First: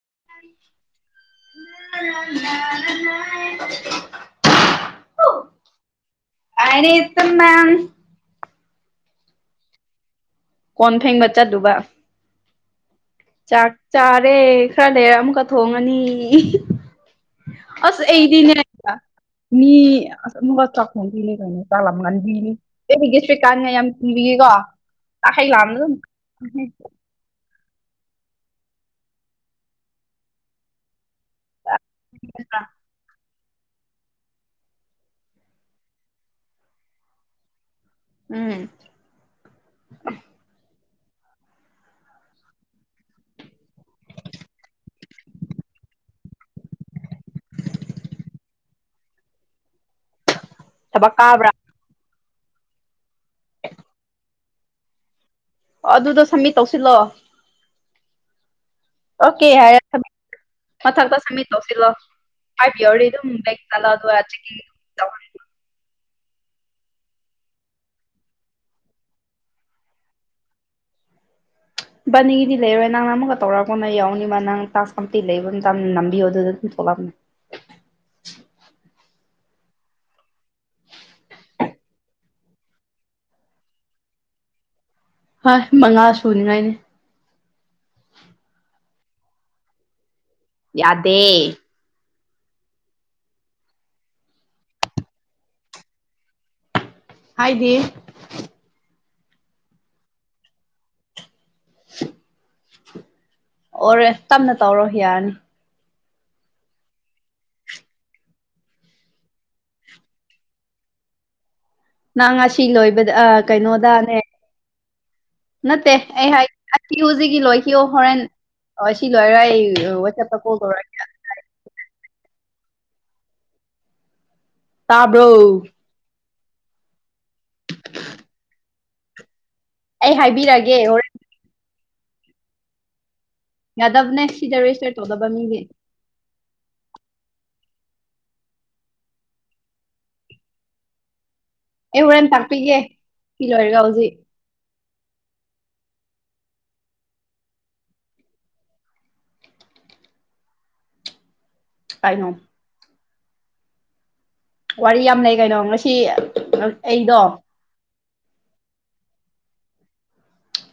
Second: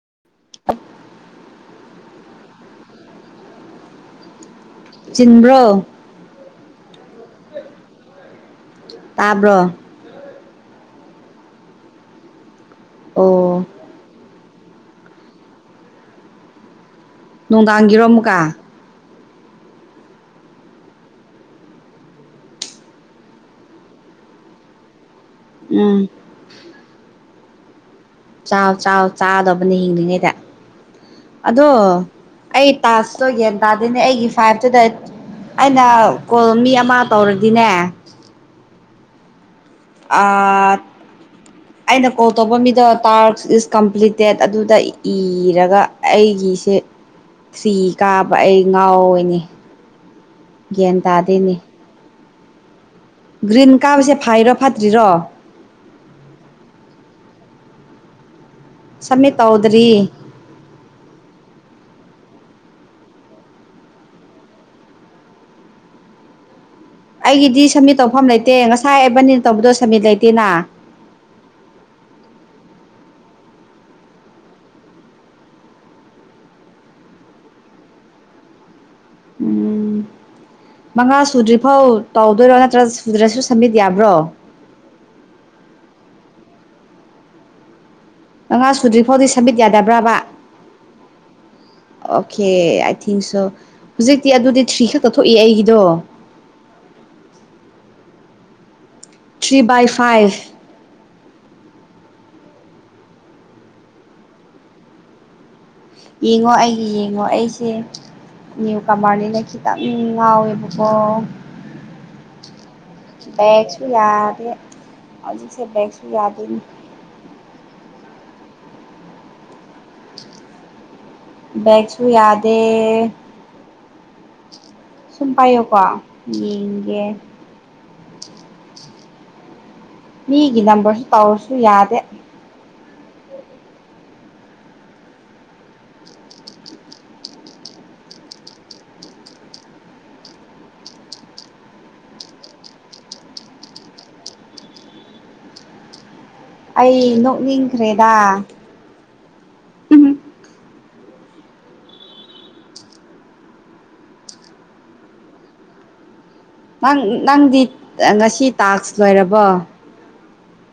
[unintelligible] ꯆꯤꯟꯕ꯭ꯔꯣ? [unintelligible] ꯇꯥꯕ꯭ꯔꯣ? ꯀꯣꯟ ꯐꯦꯡꯕ ꯆꯠꯂꯨꯕ ꯑꯣ ꯆꯥꯛ ꯆꯔꯦ꯫ ꯈꯔ ꯂꯩꯔ ꯑꯃꯨꯛꯀ ꯊꯣꯡꯉꯅꯤ꯫ ꯑꯁ ꯅꯨꯡꯗꯥꯡꯒꯤꯔꯣ ꯑꯩꯗꯤꯅꯦ ꯑꯃꯨꯛꯀ ꯃꯤ ꯑꯁ ꯑꯃꯨꯛꯒꯥ ꯆꯥꯛꯈꯣꯡꯕꯤꯅꯤ ꯀꯩꯅꯣ ꯆꯥꯂꯝꯒꯥꯟꯗꯤꯅꯤ ꯎꯝ [unintelligible] [unintelligible] ꯆꯥꯎ - ꯆꯥꯎ ꯆꯥꯗꯕꯅꯤ ꯍꯤꯡꯂꯤꯉꯩꯗ ꯑꯗꯣ ꯑꯩ ꯇꯥꯁ ꯑꯣ ꯒꯌ꯭ꯥꯟ ꯇꯥꯗꯦꯅꯦ ꯑꯩꯒꯤ ꯐꯥꯏꯚꯇꯨꯗ ꯑꯩꯅ ꯀꯣꯜ ꯃꯤ ꯑꯃ ꯇꯧꯔꯗꯤꯅꯦ ꯎꯝ ꯑ ꯑꯩꯅ ꯀꯣꯜ ꯇꯧꯕ ꯃꯤꯗꯣ ꯇꯥꯔꯛ ꯏꯁ ꯀꯝꯄ꯭ꯂꯤꯇꯦꯠ ꯑꯗꯨꯗ ꯏꯔꯒ ꯑꯩꯒꯤꯁꯦ ꯁꯤ ꯀꯥꯕ ꯑꯩ ꯉꯥꯎꯏꯅꯤ ꯒ꯭ꯌꯥꯟ ꯊꯕꯛ ꯀꯥꯕ꯭ꯔꯥ ꯇꯥꯗꯦꯅꯤ ꯒ꯭ꯔꯤꯟ ꯀꯥꯕꯁꯦ ꯐꯥꯏꯔꯣ ꯐꯠꯇ꯭ꯔꯤꯔꯣ? ꯑꯣ ꯑꯗꯨꯗꯣ ꯁꯝꯃꯤꯠ ꯇꯧꯁꯤꯜꯂꯣ꯫ ꯁꯝꯃꯤꯠ ꯑꯣꯀꯦ ꯍꯥꯏꯔꯥ ꯇꯧꯗ꯭ꯔꯤ ꯃꯊꯛꯇꯥ ꯁꯕꯃꯤꯠ ꯇꯧꯁꯤꯜꯂꯣ ꯫ [unintelligible] ꯗꯨꯝ ꯕꯦꯛ ꯆꯠꯂꯣ ꯑꯗꯨꯒꯥ [unintelligible] ꯑꯩꯒꯤꯗꯤ ꯁꯃꯤꯠ ꯇꯧꯐꯝ ꯂꯩꯇꯦ ꯉꯁꯥꯏ ꯑꯦꯕꯟꯅꯤꯅ ꯇꯧꯕꯗꯣ ꯁꯕꯃꯤꯠ ꯂꯩꯇꯦꯅ꯫ ꯕꯥꯅꯤꯒꯤꯗꯤ ꯂꯩꯔꯣꯏ ꯅꯪꯅ ꯑꯃꯨꯛꯒ ꯇꯧꯔꯛꯑꯒꯅ ꯌꯥꯎꯅꯤꯃ ꯅꯪ ꯇꯥꯛ ꯀꯝꯇꯤ ꯂꯩꯕ ꯃꯇꯝꯇ ꯅꯝꯕꯤꯌꯣ ꯑꯗꯨꯗ ꯑꯗꯨꯝ ꯊꯣꯛꯂꯑꯅꯦ ꯎꯝ ꯃꯉꯥ ꯁꯨꯗ꯭ꯔꯤꯐꯥꯎ ꯇꯧꯗꯣꯏꯔꯣ ꯅꯠꯇ꯭ꯔ ꯁꯨꯗ꯭ꯔꯁꯨ ꯁꯝꯃꯤꯠ ꯌꯥꯕ꯭ꯔꯣ? ꯍꯣꯏ ꯃꯉꯥ ꯁꯨꯅꯤꯉꯥꯏꯅꯤ꯫ ꯑꯉꯥ ꯁꯨꯗ꯭ꯔꯤ ꯐꯥꯎꯗꯤ ꯁꯝꯃꯤꯠ ꯌꯥꯗꯕ꯭ꯔꯕ? ꯌꯥꯗꯦ꯫ ꯑꯣꯀꯦ ꯑꯥꯏ ꯊꯤꯡ ꯁꯣ ꯍꯧꯖꯤꯛꯇꯤ ꯑꯗꯨꯗꯤ ꯊ꯭ꯔꯤ ꯈꯛꯇꯛ ꯊꯣꯛꯏ ꯑꯩꯒꯤꯗꯣ꯫ ꯍꯥꯏꯗꯤ ꯊ꯭ꯔꯤ ꯕꯥꯏ ꯐꯥꯏꯚ [unintelligible] ꯑꯣꯔꯦ ꯇꯞꯅ ꯇꯧꯔꯣ ꯌꯥꯔꯅꯤ꯫ ꯌꯦꯡꯉꯣ ꯑꯩꯒꯤ ꯌꯦꯡꯉꯣ ꯑꯩꯁꯦ ꯅ꯭ꯌꯨ ꯀꯃꯔꯅꯤꯅ ꯈꯤꯇꯪ ꯉꯥꯎꯋꯦꯕꯀꯣ ꯅꯪ ꯉꯁꯤ ꯂꯣꯏꯕꯗ ꯕꯦꯛꯁꯨ ꯀꯩꯅꯣꯗꯅꯦ ꯌꯥꯗꯦ ꯍꯧꯖꯤꯛꯁꯦ ꯅꯠꯇꯦ ꯕꯦꯛꯁꯨ ꯑꯩ ꯌꯥꯗꯦꯅꯦ ꯍꯥꯏꯨꯖꯤꯒꯤ ꯂꯣꯏꯈꯤꯌꯣ ꯍꯣꯔꯦꯟ ꯑꯣꯁꯤ ꯂꯣꯏꯔꯒ ꯑꯩ ꯋꯥꯠꯆꯞꯇ ꯀꯣꯜ ꯇꯦꯔꯛꯀꯦ [unintelligible] ꯗꯦ ꯇꯥꯕ꯭ꯔꯣ ꯁꯨꯝ ꯄꯥꯏ ꯌꯣ ꯀꯣ ꯌꯦꯡꯒꯦ ꯑꯩ ꯃꯤꯒꯤ ꯍꯥꯏꯕꯤꯔꯒꯦ ꯅꯝꯕꯔꯁꯨ ꯍꯣꯔꯦꯟ ꯇꯧꯔꯥꯁꯨ ꯌꯥ ꯇꯦꯠ ꯌꯥꯗꯕꯅꯦ ꯁꯤꯗꯥ ꯔꯦꯖꯤꯁꯇꯔ ꯇꯧꯗꯕ ꯃꯤꯗꯤ ꯑꯩ ꯍꯣꯔꯦꯟ ꯇꯥꯛꯄꯤꯒꯦ ꯁꯤ ꯂꯣꯏꯔꯒ ꯍꯧꯖꯤꯛ ꯑꯩ ꯅꯣꯛꯅꯤꯡꯈ꯭ꯔꯦꯗ ꯀꯥꯏꯅꯣ ꯋꯥꯔꯤ ꯌꯥꯝ ꯂꯩ ꯀꯩꯅꯣ ꯉꯁꯤ ꯅꯪ ꯑꯩꯗꯣ -ꯅꯪꯗꯤ ꯑ ꯉꯁꯤ ꯇꯥꯛꯁ ꯂꯣꯏꯔꯕꯣ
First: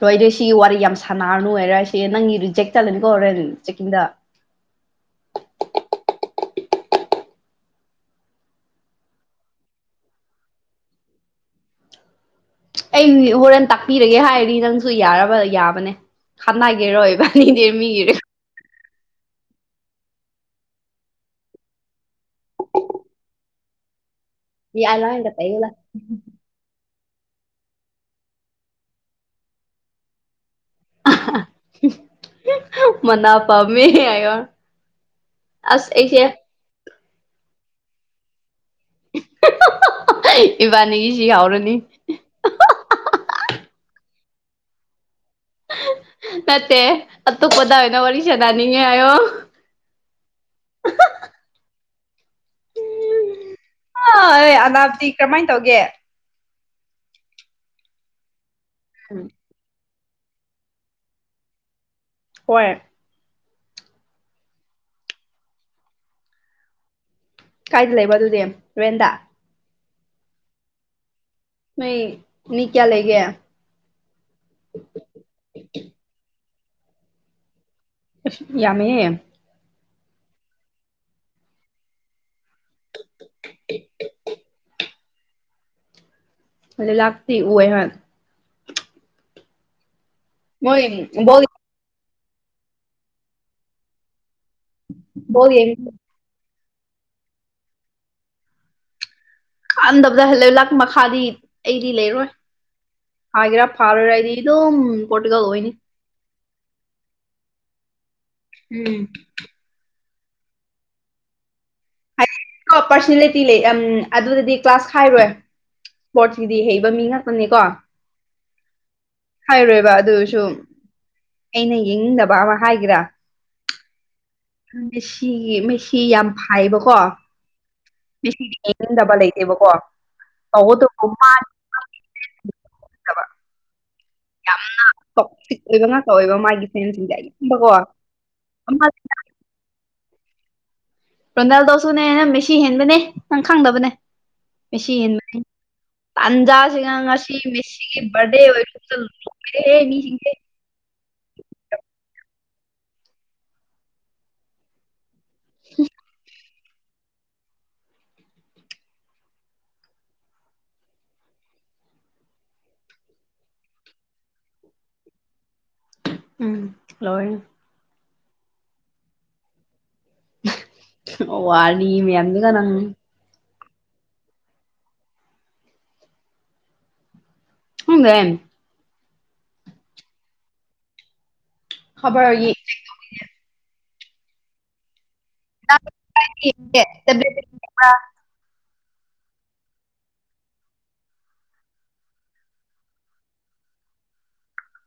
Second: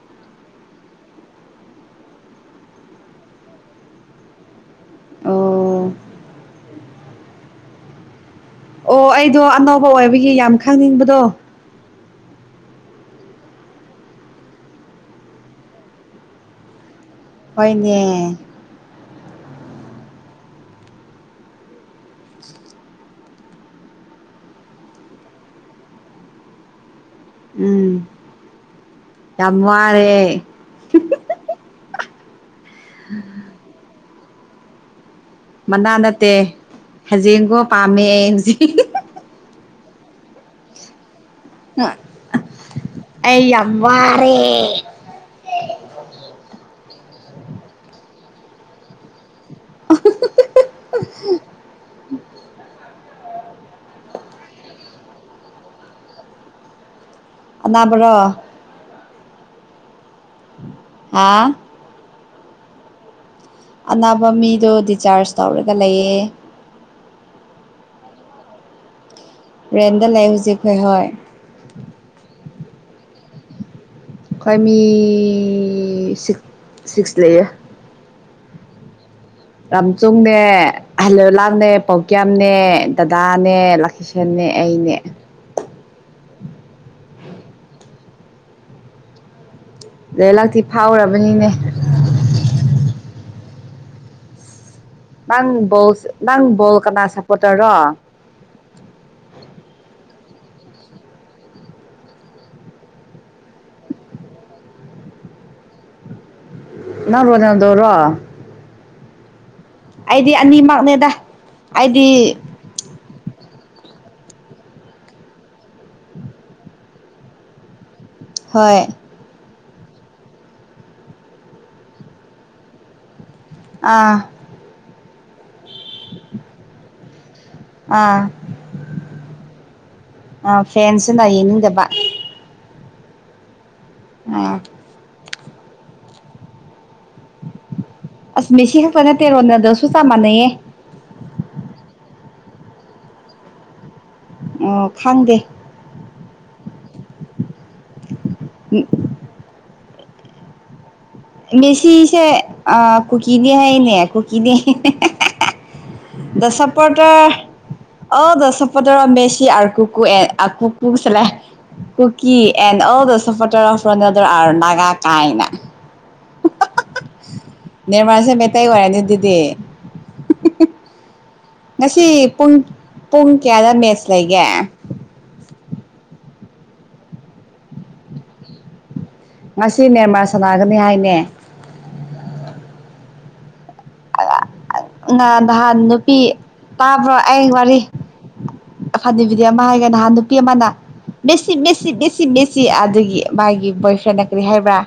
ꯂꯣꯏꯗꯦ ꯁꯤ ꯋꯥꯔꯤ ꯌꯥꯝ ꯁꯥꯟꯅꯔꯅꯨ ꯑꯣꯏꯔ ꯁꯦ ꯅꯪꯒꯤ ꯔꯤꯖꯦꯛ ꯆꯠꯂꯅꯤꯀꯣ ꯔꯦꯟ ꯆꯦꯛꯀꯤꯡꯗ ꯑꯣ ꯑꯣ ꯑꯩꯗꯣ ꯑꯅꯧꯕ ꯑꯣꯏꯕꯒꯤ ꯌꯥꯝ ꯈꯪꯅꯤꯡꯕꯗꯣ ꯑꯩ ꯍꯣꯔꯦꯟ ꯇꯥꯛꯄꯤꯔꯒꯦ ꯍꯥꯏꯔꯤꯅꯤ ꯅꯪꯖꯨ ꯌꯥꯔꯕ ꯌꯥꯕꯅꯦ [unintelligible] ꯇꯅꯤꯡꯗꯦ ꯍꯣꯏꯅꯦ ꯃꯤꯒꯤ [inaudible] [unintelligible] [inaudible] ꯎꯝ ꯍꯥꯝꯋꯥꯥꯔꯦ [unintelligible] ꯃꯅꯥ ꯄꯥꯝꯃꯦ ꯍꯦꯑꯌꯣ ꯃꯅꯥ ꯅꯠꯇꯦ ꯍꯦꯟꯖꯦꯡꯒꯣ ꯄꯥꯝꯃꯦ ꯍꯨꯖꯤꯛ ꯏꯕꯥꯅꯤ ꯁꯤ ꯌꯥꯥꯎꯔꯅꯤ ꯑꯝ ꯋꯥꯔꯦ ꯅꯠꯇꯦ ꯑꯇꯨꯞꯄꯗ ꯑꯣꯏꯅ ꯋꯥꯔꯤ ꯁꯥꯟꯅꯅꯤꯡꯉꯦ ꯍꯥꯏꯌꯣ ꯑ ꯍꯍꯍꯍꯍ [unintelligible] ꯑꯥꯏ ꯑꯅꯥꯞꯗꯤ ꯀꯔꯃꯥꯏꯟ ꯇꯧꯒꯦ ꯑꯅꯕꯔꯣ ꯎꯝ ꯑꯥ ꯑꯣꯏ ꯑꯅꯥꯕ ꯃꯤꯗꯣ ꯗꯤꯆꯥꯔꯁ ꯇꯧꯔꯒ ꯂꯩꯌꯦ ꯀꯥꯏꯗ ꯂꯩꯕ ꯑꯗꯨꯗꯤ ꯔꯦꯟꯗ ꯔꯦꯟꯗ ꯂꯩ ꯍꯨꯖꯤꯛ ꯈꯣꯏ ꯍꯣꯏ ꯅꯣꯏ ꯃꯤ ꯀꯌꯥ ꯂꯩꯒꯦ ꯀꯣꯏ ꯃꯤ ꯁꯤꯛ ꯁꯤꯛꯁ ꯂꯩꯌꯦ ꯑꯁ ꯌꯥꯝꯃꯦꯑꯦ ꯔꯥꯝꯆꯨꯡꯅꯦ ꯍꯜꯂꯣꯂꯥꯜꯅꯦ ꯄꯥꯎꯀꯤꯌꯥꯞ ꯎꯝꯅꯦ ꯗꯗꯥꯅꯦ ꯂꯀꯤꯁꯦꯟꯅꯦ ꯑꯩꯅꯦ ꯑ ꯂꯥꯛꯇ ꯑꯣ ꯑꯦꯍ ꯑꯗꯩ ꯂꯥꯛꯛꯇꯤ ꯃꯣꯏ ꯕꯣꯜ ꯐꯥꯎꯔꯕꯅꯤꯅꯦ ꯅꯪ ꯕꯣꯜ ꯌꯦꯡꯕ ꯣꯁ ꯅꯪ ꯣ ꯀꯅꯥ ꯁꯄꯣꯠꯇꯔꯣ ꯀꯥꯟꯟꯗꯕꯗ ꯍꯂ ꯂꯥꯛ ꯃꯈꯥꯗꯤ ꯑꯩꯗꯤ ꯂꯩꯔꯣꯏ ꯍꯥꯏꯒꯦꯔꯥ ꯐꯥꯔꯣꯏꯔ ꯑꯩꯗꯤ ꯑꯗꯨꯝ ꯄꯣꯔꯇꯨꯒꯜ ꯑꯣꯏꯅꯤ ꯅ ꯄꯗꯗꯣ ꯔꯨꯚ ꯎꯝ ꯑꯩꯗꯤ ꯑꯅꯤꯃꯛꯅꯦꯗ ꯍ ꯑꯩꯗꯤ ꯑꯣꯄꯔꯆꯅꯂꯤꯇꯤ ꯂꯩ ꯑꯗꯨꯗꯗꯤ ꯀ꯭ꯂꯥꯁ ꯈꯥꯏꯔꯣꯏ ꯏꯁꯄꯣꯔꯠꯀꯤꯗꯤ ꯍꯩꯕ ꯃꯤ ꯉꯥꯛꯇꯅꯤꯀꯣ ꯍꯣꯏ ꯍꯥꯏꯔꯣꯏꯕ ꯑꯗꯨꯁꯨ ꯑꯩꯅ ꯌꯦꯡꯅꯤꯡꯗꯕ ꯑꯃ ꯍꯥꯏꯒꯦꯔꯥ ꯑꯥ ꯃꯦꯁꯤ ꯃꯦꯁꯤ ꯌꯥꯝ ꯐ ꯍꯥꯏꯔꯤꯕ ꯀꯣ ꯑꯥ ꯃꯤꯁꯤꯗꯤ ꯏꯗꯕ ꯂꯩꯇꯦꯕꯀꯣ ꯑ ꯑꯥ ꯐꯦꯟꯁꯤꯅ ꯌꯦꯡꯅꯤꯡꯗꯕ ꯀ ꯑꯥ ꯌꯥꯝ ꯐꯤ ꯑꯣꯏꯕ ꯉꯥꯛ ꯑꯣꯏꯕ ꯃꯥꯒꯤ ꯖꯦꯕꯀꯣ ꯇꯃꯅꯦ ꯔꯣꯅꯥꯜꯗꯣꯁꯨꯅꯦ ꯅ ꯃꯦꯁꯤ ꯍꯦꯟꯕꯅꯦ ꯅꯪ ꯈꯪꯗꯕꯅꯦ ꯑꯣ ꯃꯦꯁꯤ ꯈꯪꯗꯦ ꯌꯦꯦꯟꯕꯅꯤ ꯇꯥꯟꯖꯥꯁꯤꯒ ꯉꯁꯤ ꯃꯦꯁꯤꯒꯤ ꯕꯔꯗꯦ ꯑꯣꯏ ꯂꯣꯏꯔꯦꯍꯦ ꯃꯤꯁꯤꯡ ꯃꯦꯁꯤꯁꯦ ꯑ ꯀꯀꯤꯅꯦ ꯍꯥꯏꯦꯅꯦ ꯀꯨꯀꯤꯅꯤ ꯗꯁꯄꯇꯔ ꯑꯣ ꯗꯁꯄꯇꯔꯐ ꯃꯦꯁꯤ ꯀꯨꯀꯨ ꯑꯦ ꯀꯨꯀꯨ ꯆꯦ ꯀꯨꯀꯤ ꯑꯦꯟ ꯑꯣ ꯗꯁꯄꯇꯔꯐ ꯔꯗꯔ ꯒꯥ ꯀꯥꯏꯅ ꯎꯝ ꯍꯂꯣꯏꯅꯤ ꯅꯤꯔꯃꯜꯁꯦ ꯃꯩꯇꯩ ꯑꯣꯏꯔꯅꯤ ꯑꯗꯨꯗꯤ c ꯑꯣ ꯋꯥꯅꯤ ꯃꯤ ꯑꯗꯨ ꯀꯅꯪꯅꯤ ꯀꯦꯌꯥꯗ ꯃꯦꯁ ꯂꯩꯒ ꯎꯒ ꯉꯁꯤ ꯅꯦꯝꯃ ꯁꯥꯟꯅꯒꯅꯤ ꯍꯥꯏꯅꯦ ꯍꯕꯔ ꯏ ꯑꯗ ꯑꯗꯨ ꯅ ꯅꯍꯥꯟ ꯅꯨꯄꯤ ꯇꯥꯕ꯭ꯔꯣ ꯑꯩ ꯋꯥꯔꯤ ꯐꯅꯕꯤꯗꯤ ꯑꯃ ꯍꯥꯏꯒ ꯅꯍꯥꯟ ꯅꯨꯄꯤ ꯑꯃꯅ ꯃꯦꯁꯤ ꯃꯦꯁꯤ ꯃꯦꯁꯤ ꯃꯦꯁꯤ ꯑꯗꯨꯒꯤ ꯃꯥꯒꯤ ꯕꯣꯏ ꯐ꯭ꯔꯦꯟꯅ ꯀꯔꯤ ꯍꯥꯏꯕ꯭ꯔꯥ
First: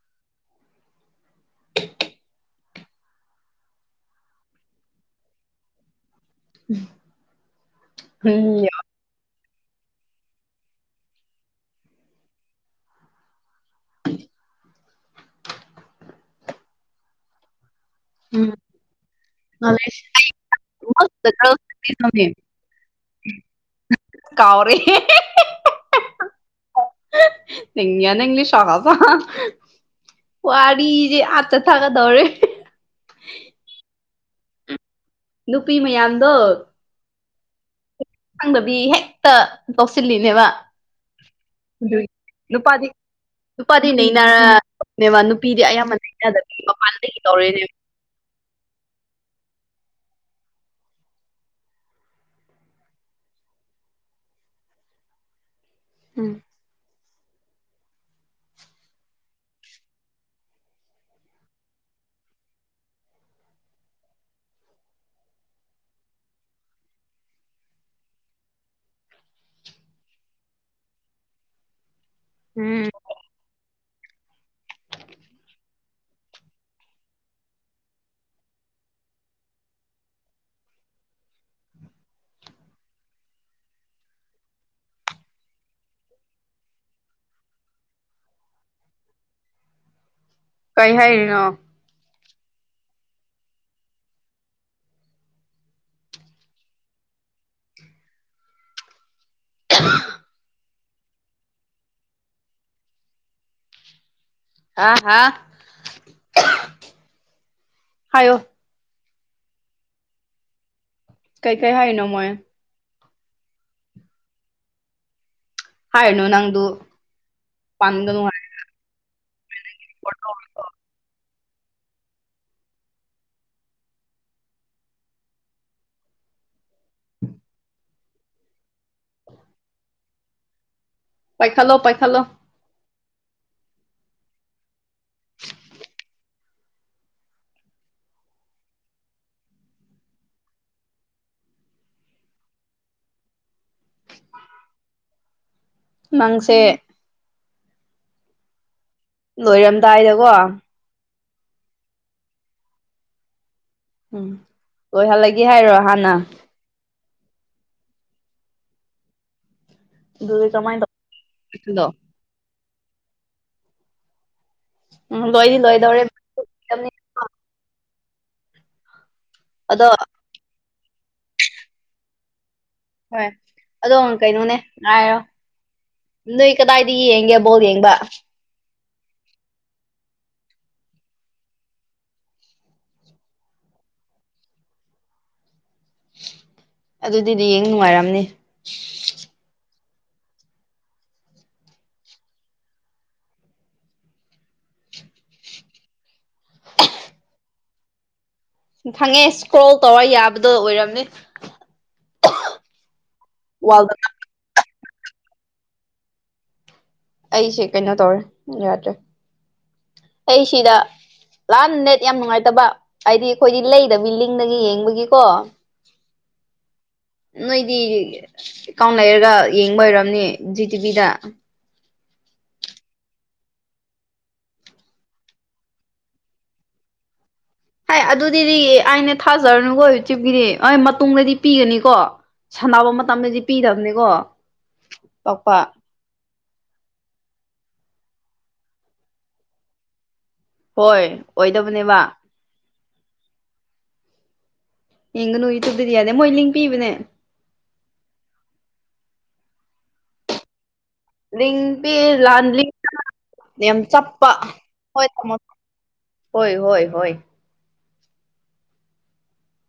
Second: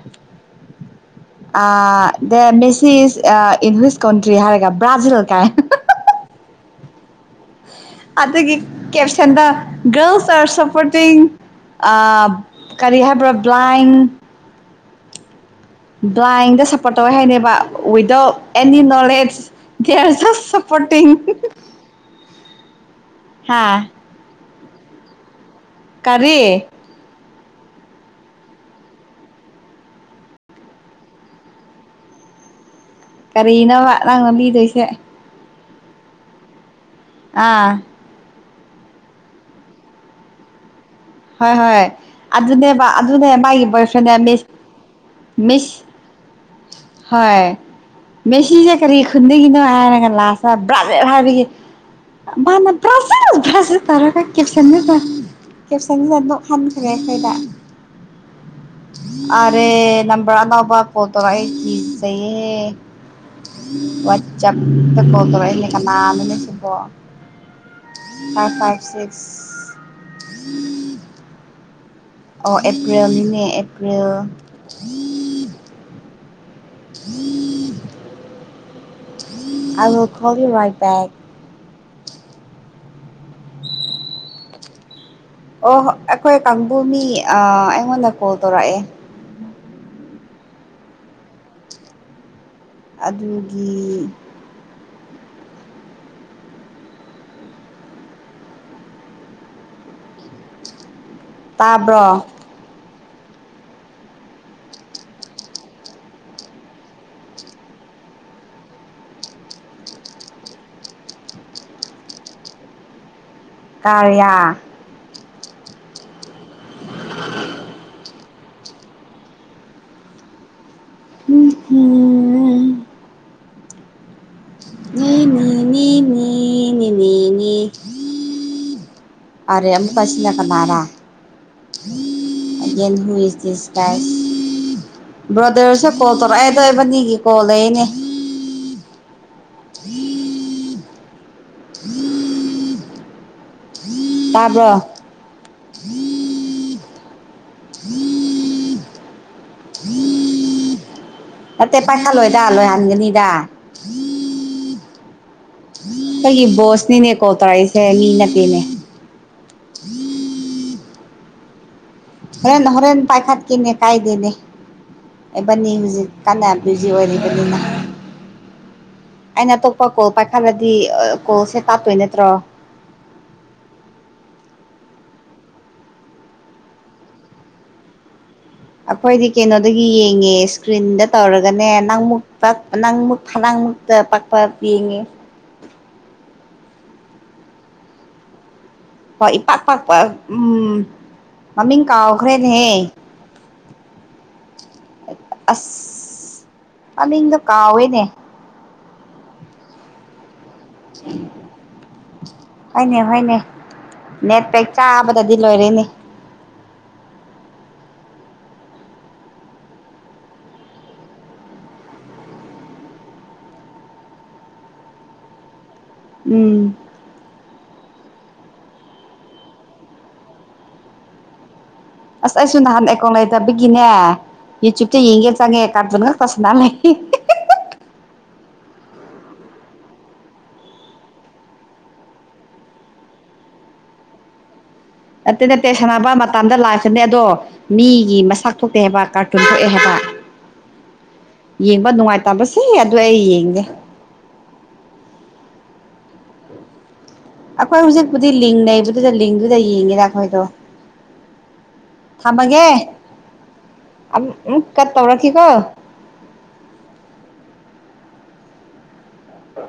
ꯗ ꯃꯦꯁꯤ ꯏꯁ ꯏ ꯀꯣꯟꯇ꯭ꯔꯤ ꯍꯥꯏꯔꯦꯒ ꯭ꯔꯥꯖꯤꯜ ꯀꯥꯏ ꯎꯝ ꯑꯗꯨꯗꯒꯤ ꯀꯦꯞꯁꯟꯗ ꯒꯔꯜꯁ ꯑꯥꯔ ꯁꯞꯄꯣꯔꯇꯤꯡ ꯀꯔꯤ ꯍꯥꯏꯕ꯭ꯔꯣ ꯕ꯭ꯂꯥꯏꯟ ꯗ꯭ꯔꯥꯏꯤꯡꯗ ꯁꯞꯄꯣꯔꯠ ꯇꯧꯋꯦ ꯍꯥꯏꯅꯦꯕ ꯋꯤꯗꯥꯎ ꯑꯦꯅꯤ ꯅꯣꯂꯦꯖ ꯗꯦꯔ ꯖꯁ ꯁꯄꯣꯇ ꯍꯥꯥ ꯀꯥꯎꯔꯤꯦ ꯀꯔꯤꯦ ꯅꯂꯤꯌꯥ ꯅꯂꯤ ꯁꯉꯥ ꯐꯉꯥ ꯋꯥꯔꯔꯤ ꯑꯆꯆꯥ ꯊꯀꯥꯗꯧꯔꯦ ꯀꯔꯤꯅꯣ ꯗꯩꯁꯦ ꯅꯨꯄꯤ ꯃꯌꯥꯝꯗꯣ ꯑꯥ ꯈꯪꯗꯕꯤ ꯍꯦꯛꯇ ꯇꯧꯁꯤꯜꯂꯤꯅꯦꯕ ꯍꯣꯏ ꯍꯣꯏ ꯑꯗꯨꯒꯤ ꯑꯗꯨꯅꯦꯕ ꯅꯨꯄꯥꯗꯤ ꯑꯗꯨꯅꯦ ꯃꯥꯒꯤ ꯕꯣꯏ ꯅꯨꯄꯥꯗꯤ ꯐ꯭ꯔꯦꯟꯗꯁ ꯅꯩꯅꯔꯅꯦꯕ ꯅꯨꯄꯤꯗꯤ ꯃꯤꯁ ꯑꯌꯥꯝꯕ ꯅꯩꯅꯗꯕꯤ ꯃꯄꯥꯟꯗꯒꯤ ꯍꯣꯏ ꯇꯧꯔꯦꯅꯦꯕ ꯃꯤꯦꯁꯤꯁꯦ ꯀꯔꯤ ꯈꯨꯟꯒꯤꯅꯣ ꯍꯥꯏꯔ ꯕ꯭ꯔꯥꯖꯦꯜ ꯍꯥꯏꯕꯒꯤ ꯃꯥꯅ ꯕ꯭ꯔꯥꯖ ꯕ꯭ꯔꯥꯖꯜ ꯇꯧꯔꯒ ꯀꯦꯞꯁꯟꯗ ꯀꯦꯞꯁꯥꯡꯒꯤ ꯎꯝ ꯆꯠꯗꯣ ꯍꯥꯟꯈꯦ ꯑꯔꯦ ꯅꯝꯕꯔ ꯑꯅꯕ ꯐꯥꯎ ꯇꯧꯔꯛꯏꯦꯌꯦ ꯋꯥꯠꯆꯞꯇ ꯐꯣ ꯇꯧꯔꯛꯏꯅꯦ ꯀꯅꯥ ꯅꯁꯤꯕꯣ ꯐꯥꯏꯚ ꯐꯥꯏꯚ ꯁꯤꯛꯁ ꯑꯣ ꯎꯝ ꯑꯦꯄ꯭ꯔꯤꯜ ꯃꯦ ꯀ ꯀ꯭ꯔꯌꯥ ꯍ ꯑ ꯈꯜꯒ ꯑꯣ ꯑꯩꯈꯣꯏ ꯀꯥꯡꯕꯨ ꯃꯤ ꯑꯩꯉꯣꯟꯗ ꯀꯣꯜ ꯇꯧꯔꯛꯑꯦ ꯀꯔꯤ ꯍꯥꯏꯔꯤꯅꯣ ꯑꯗꯨꯒꯤ [inaudible] ꯇꯥꯕ꯭ꯔꯣ ꯑꯥ ꯍꯥ ꯍꯥꯏꯣ ꯀꯩ ꯀꯥꯏ ꯍꯥꯏ ꯅꯣ ꯃꯣꯏꯣꯏ ꯀꯌꯥ ꯍꯥꯏꯥꯏꯅꯣ ꯅꯪ ꯄꯗꯅꯅꯨꯡ [inaudible] ꯎ ꯎꯝ ꯅꯅꯤꯅꯦ ꯃꯤꯅꯤꯅꯦꯅꯤꯅꯦ ꯑꯔꯦ ꯑꯃꯨꯛꯀꯁꯤꯂ ꯀꯅꯥꯔꯥ ꯄꯥꯏꯈꯂꯣ ꯄꯥꯏꯈꯂꯣ ꯕ꯭ꯔꯣꯗꯔꯁꯦ ꯀꯣꯜ ꯇꯧꯔꯛꯑꯦꯗꯣꯏꯕꯅꯤꯒꯤ ꯀꯣꯜ ꯂꯩꯅꯦ ꯇꯥꯕ꯭ꯔ ꯃꯥꯡꯁꯦ ꯎꯝ ꯂꯣꯏꯔꯝꯗꯥꯏꯗꯀꯣ ꯅꯠꯇꯦ ꯄꯥꯏꯈꯠꯂꯣꯏꯗ ꯂꯣꯏꯍꯟꯒꯅꯤꯗ ꯎꯝ ꯑꯣꯏ ꯍꯂ ꯑꯩ ꯣꯁꯅꯤꯅꯤ ꯀꯣ ꯎ ꯇꯔꯥꯏ ꯀꯦꯃꯤ ꯅꯠꯇꯦꯅꯦ ꯑꯗꯨꯏ ꯀꯃꯥꯏ ꯅ ꯍꯔꯦꯟ ꯍꯣꯔꯦꯟꯦꯟ ꯄꯥꯏꯈꯠ ꯀꯅꯦ ꯀꯥꯏꯗꯦꯅꯦ ꯎꯝ ꯂꯣꯏꯗꯤ ꯑꯦꯕꯅꯤ ꯂꯣꯏꯗꯧꯔꯦ ꯍꯧꯖꯤꯛ ꯀꯥꯟꯕꯤ ꯍꯧꯖꯤꯛ ꯑꯣꯏꯔꯤꯕꯅꯤꯅ ꯑꯩꯅ ꯑ ꯇꯞꯄ ꯑꯗꯣ ꯀꯣ ꯄꯥꯏꯈꯜꯂꯗꯤ ꯗꯤ ꯀꯣꯜꯁꯦ ꯇꯥꯠꯇꯣꯏ ꯅꯠꯇ꯭ꯔꯣ ꯍꯣꯏ ꯑꯗꯣ ꯀꯩꯅꯣꯅꯦ ꯉꯥꯏꯔꯣ ꯅꯣꯏ ꯀꯗꯥꯏꯗ ꯌꯦꯡꯒꯦ ꯕꯣꯜ ꯌꯦꯡꯕ ꯑꯩꯈꯣꯏꯗꯤ ꯀꯩꯅꯣꯗꯒꯤ ꯌꯦꯡꯉꯦ ꯏꯁꯀ꯭ꯔꯤꯟꯗ ꯇꯧꯔꯒꯅꯦ ꯅꯪꯃꯨꯛ ꯄ ꯅꯪꯃꯨꯛ ꯐꯅꯥꯡꯃꯨꯛꯇ ꯄꯛꯄ ꯌꯦꯡꯉꯦ ꯑꯗꯨꯗꯤꯗꯤ ꯌꯦꯡ ꯅꯨꯡꯉꯥꯏꯔꯝꯅꯤ ꯍꯣꯏ ꯏ ꯄ ꯄꯄ ꯎꯝ ꯃꯃꯤꯡ ꯀꯥꯎꯈ꯭ꯔꯦꯅꯦꯍꯦ ꯑꯁ ꯃꯃꯤꯡꯗꯣ ꯀꯥꯎꯋꯦꯅꯦ ꯈꯪꯉꯦ ꯏꯁꯀ꯭ꯔꯣꯜ ꯇꯧꯔ ꯌꯥꯕ꯭ꯔ ꯍꯅꯦ ꯍꯅꯦ ꯋꯥꯜꯗ ꯅꯦꯠꯦꯛ ꯆꯥꯕꯗꯗꯤ ꯂꯣꯏꯔꯦꯅꯦ ꯑꯩꯁꯦ ꯀꯩꯅꯣ ꯇꯧꯔꯦ ꯌꯥꯗ꯭ꯔꯦ ꯑꯩ ꯁꯤꯗ ꯂꯥꯟ ꯅꯦꯠ ꯌꯥꯝ ꯅꯨꯡꯉꯥꯏꯇꯕ ꯍꯥꯏꯗꯤ ꯑꯩꯈꯣꯏꯗꯤ ꯂꯩꯗꯕꯤ ꯂꯤꯡꯗꯒꯤ ꯌꯦꯡꯕꯒꯤꯀꯣ ꯎꯝ ꯅꯣꯏꯗꯤꯒꯦ ꯑꯦꯀꯥꯎꯟ ꯂꯩꯔꯒ ꯌꯦꯡꯕ ꯑꯣꯏꯔꯝꯅꯤ ꯖꯤ ꯇꯤꯚꯤꯗ ꯑꯁ ꯑꯩꯁꯨ ꯅꯍꯥꯟ ꯑꯩꯀꯣ ꯂꯩꯇꯕꯤꯒꯤꯅꯦ ꯌꯨꯇ꯭ꯨꯕꯇ ꯌꯦꯡꯒꯦ ꯆꯪꯉꯦ ꯀꯥꯔꯇꯨꯟ ꯈꯛꯇ ꯁꯅꯥ ꯂꯩ ꯍꯥꯏ ꯑꯗꯨꯗꯤꯗꯤ ꯑꯅꯦ ꯊꯥꯖꯔꯅꯨꯀꯣ ꯏꯆꯤꯞꯀꯤꯗꯤ ꯍꯣꯏ ꯃꯇꯨꯡꯗꯗꯤ ꯄꯤꯒꯅꯤꯀꯣ ꯁꯥꯟꯅꯕ ꯃꯇꯝꯗꯗꯤ ꯄꯤꯗꯕꯅꯤꯀꯣ ꯑꯇꯩ ꯄꯥꯛꯄ ꯅꯠꯇꯦꯁꯅꯥꯕ ꯇꯥꯟꯗ ꯂꯥꯛꯑꯒꯅꯦ ꯑꯗꯣ ꯃꯤꯒꯤ ꯃꯁꯥꯛ ꯊꯣꯛꯇꯦ ꯍꯥꯏꯕ ꯀꯥꯔꯇꯨꯟ ꯊꯣꯛꯑꯦ ꯍꯥꯏꯕ ꯍꯣꯏ ꯌꯦꯡꯕ ꯑꯣꯏꯗꯕꯅꯦꯕ ꯅꯨꯡꯉꯥꯏꯇꯕꯁꯦ ꯐꯒ ꯏꯪ ꯅꯨ ꯏꯇꯗꯗꯤ ꯌꯥꯗꯦ ꯃꯣꯏ ꯂꯤꯡ ꯄꯤꯕꯅꯦ ꯑꯩꯈꯣꯏ ꯍꯧꯖꯤꯛꯄꯨꯗꯤ ꯂꯤꯡ ꯅꯩꯕꯗꯨꯗ ꯂꯤꯡꯗꯨꯗ ꯌꯦꯡꯉꯦꯔ ꯑꯩꯈꯣꯏꯗꯣ ꯂ ꯊꯝꯃꯒꯦ ꯌꯥꯝ ꯆꯞꯄ ꯑꯃꯨꯛ ꯀꯠ ꯍꯣꯏ ꯇꯥꯃꯣ ꯇꯧꯔꯛꯈꯤꯀꯣ ꯍꯣꯏ ꯍꯣꯏ ꯍꯣꯏ ꯑ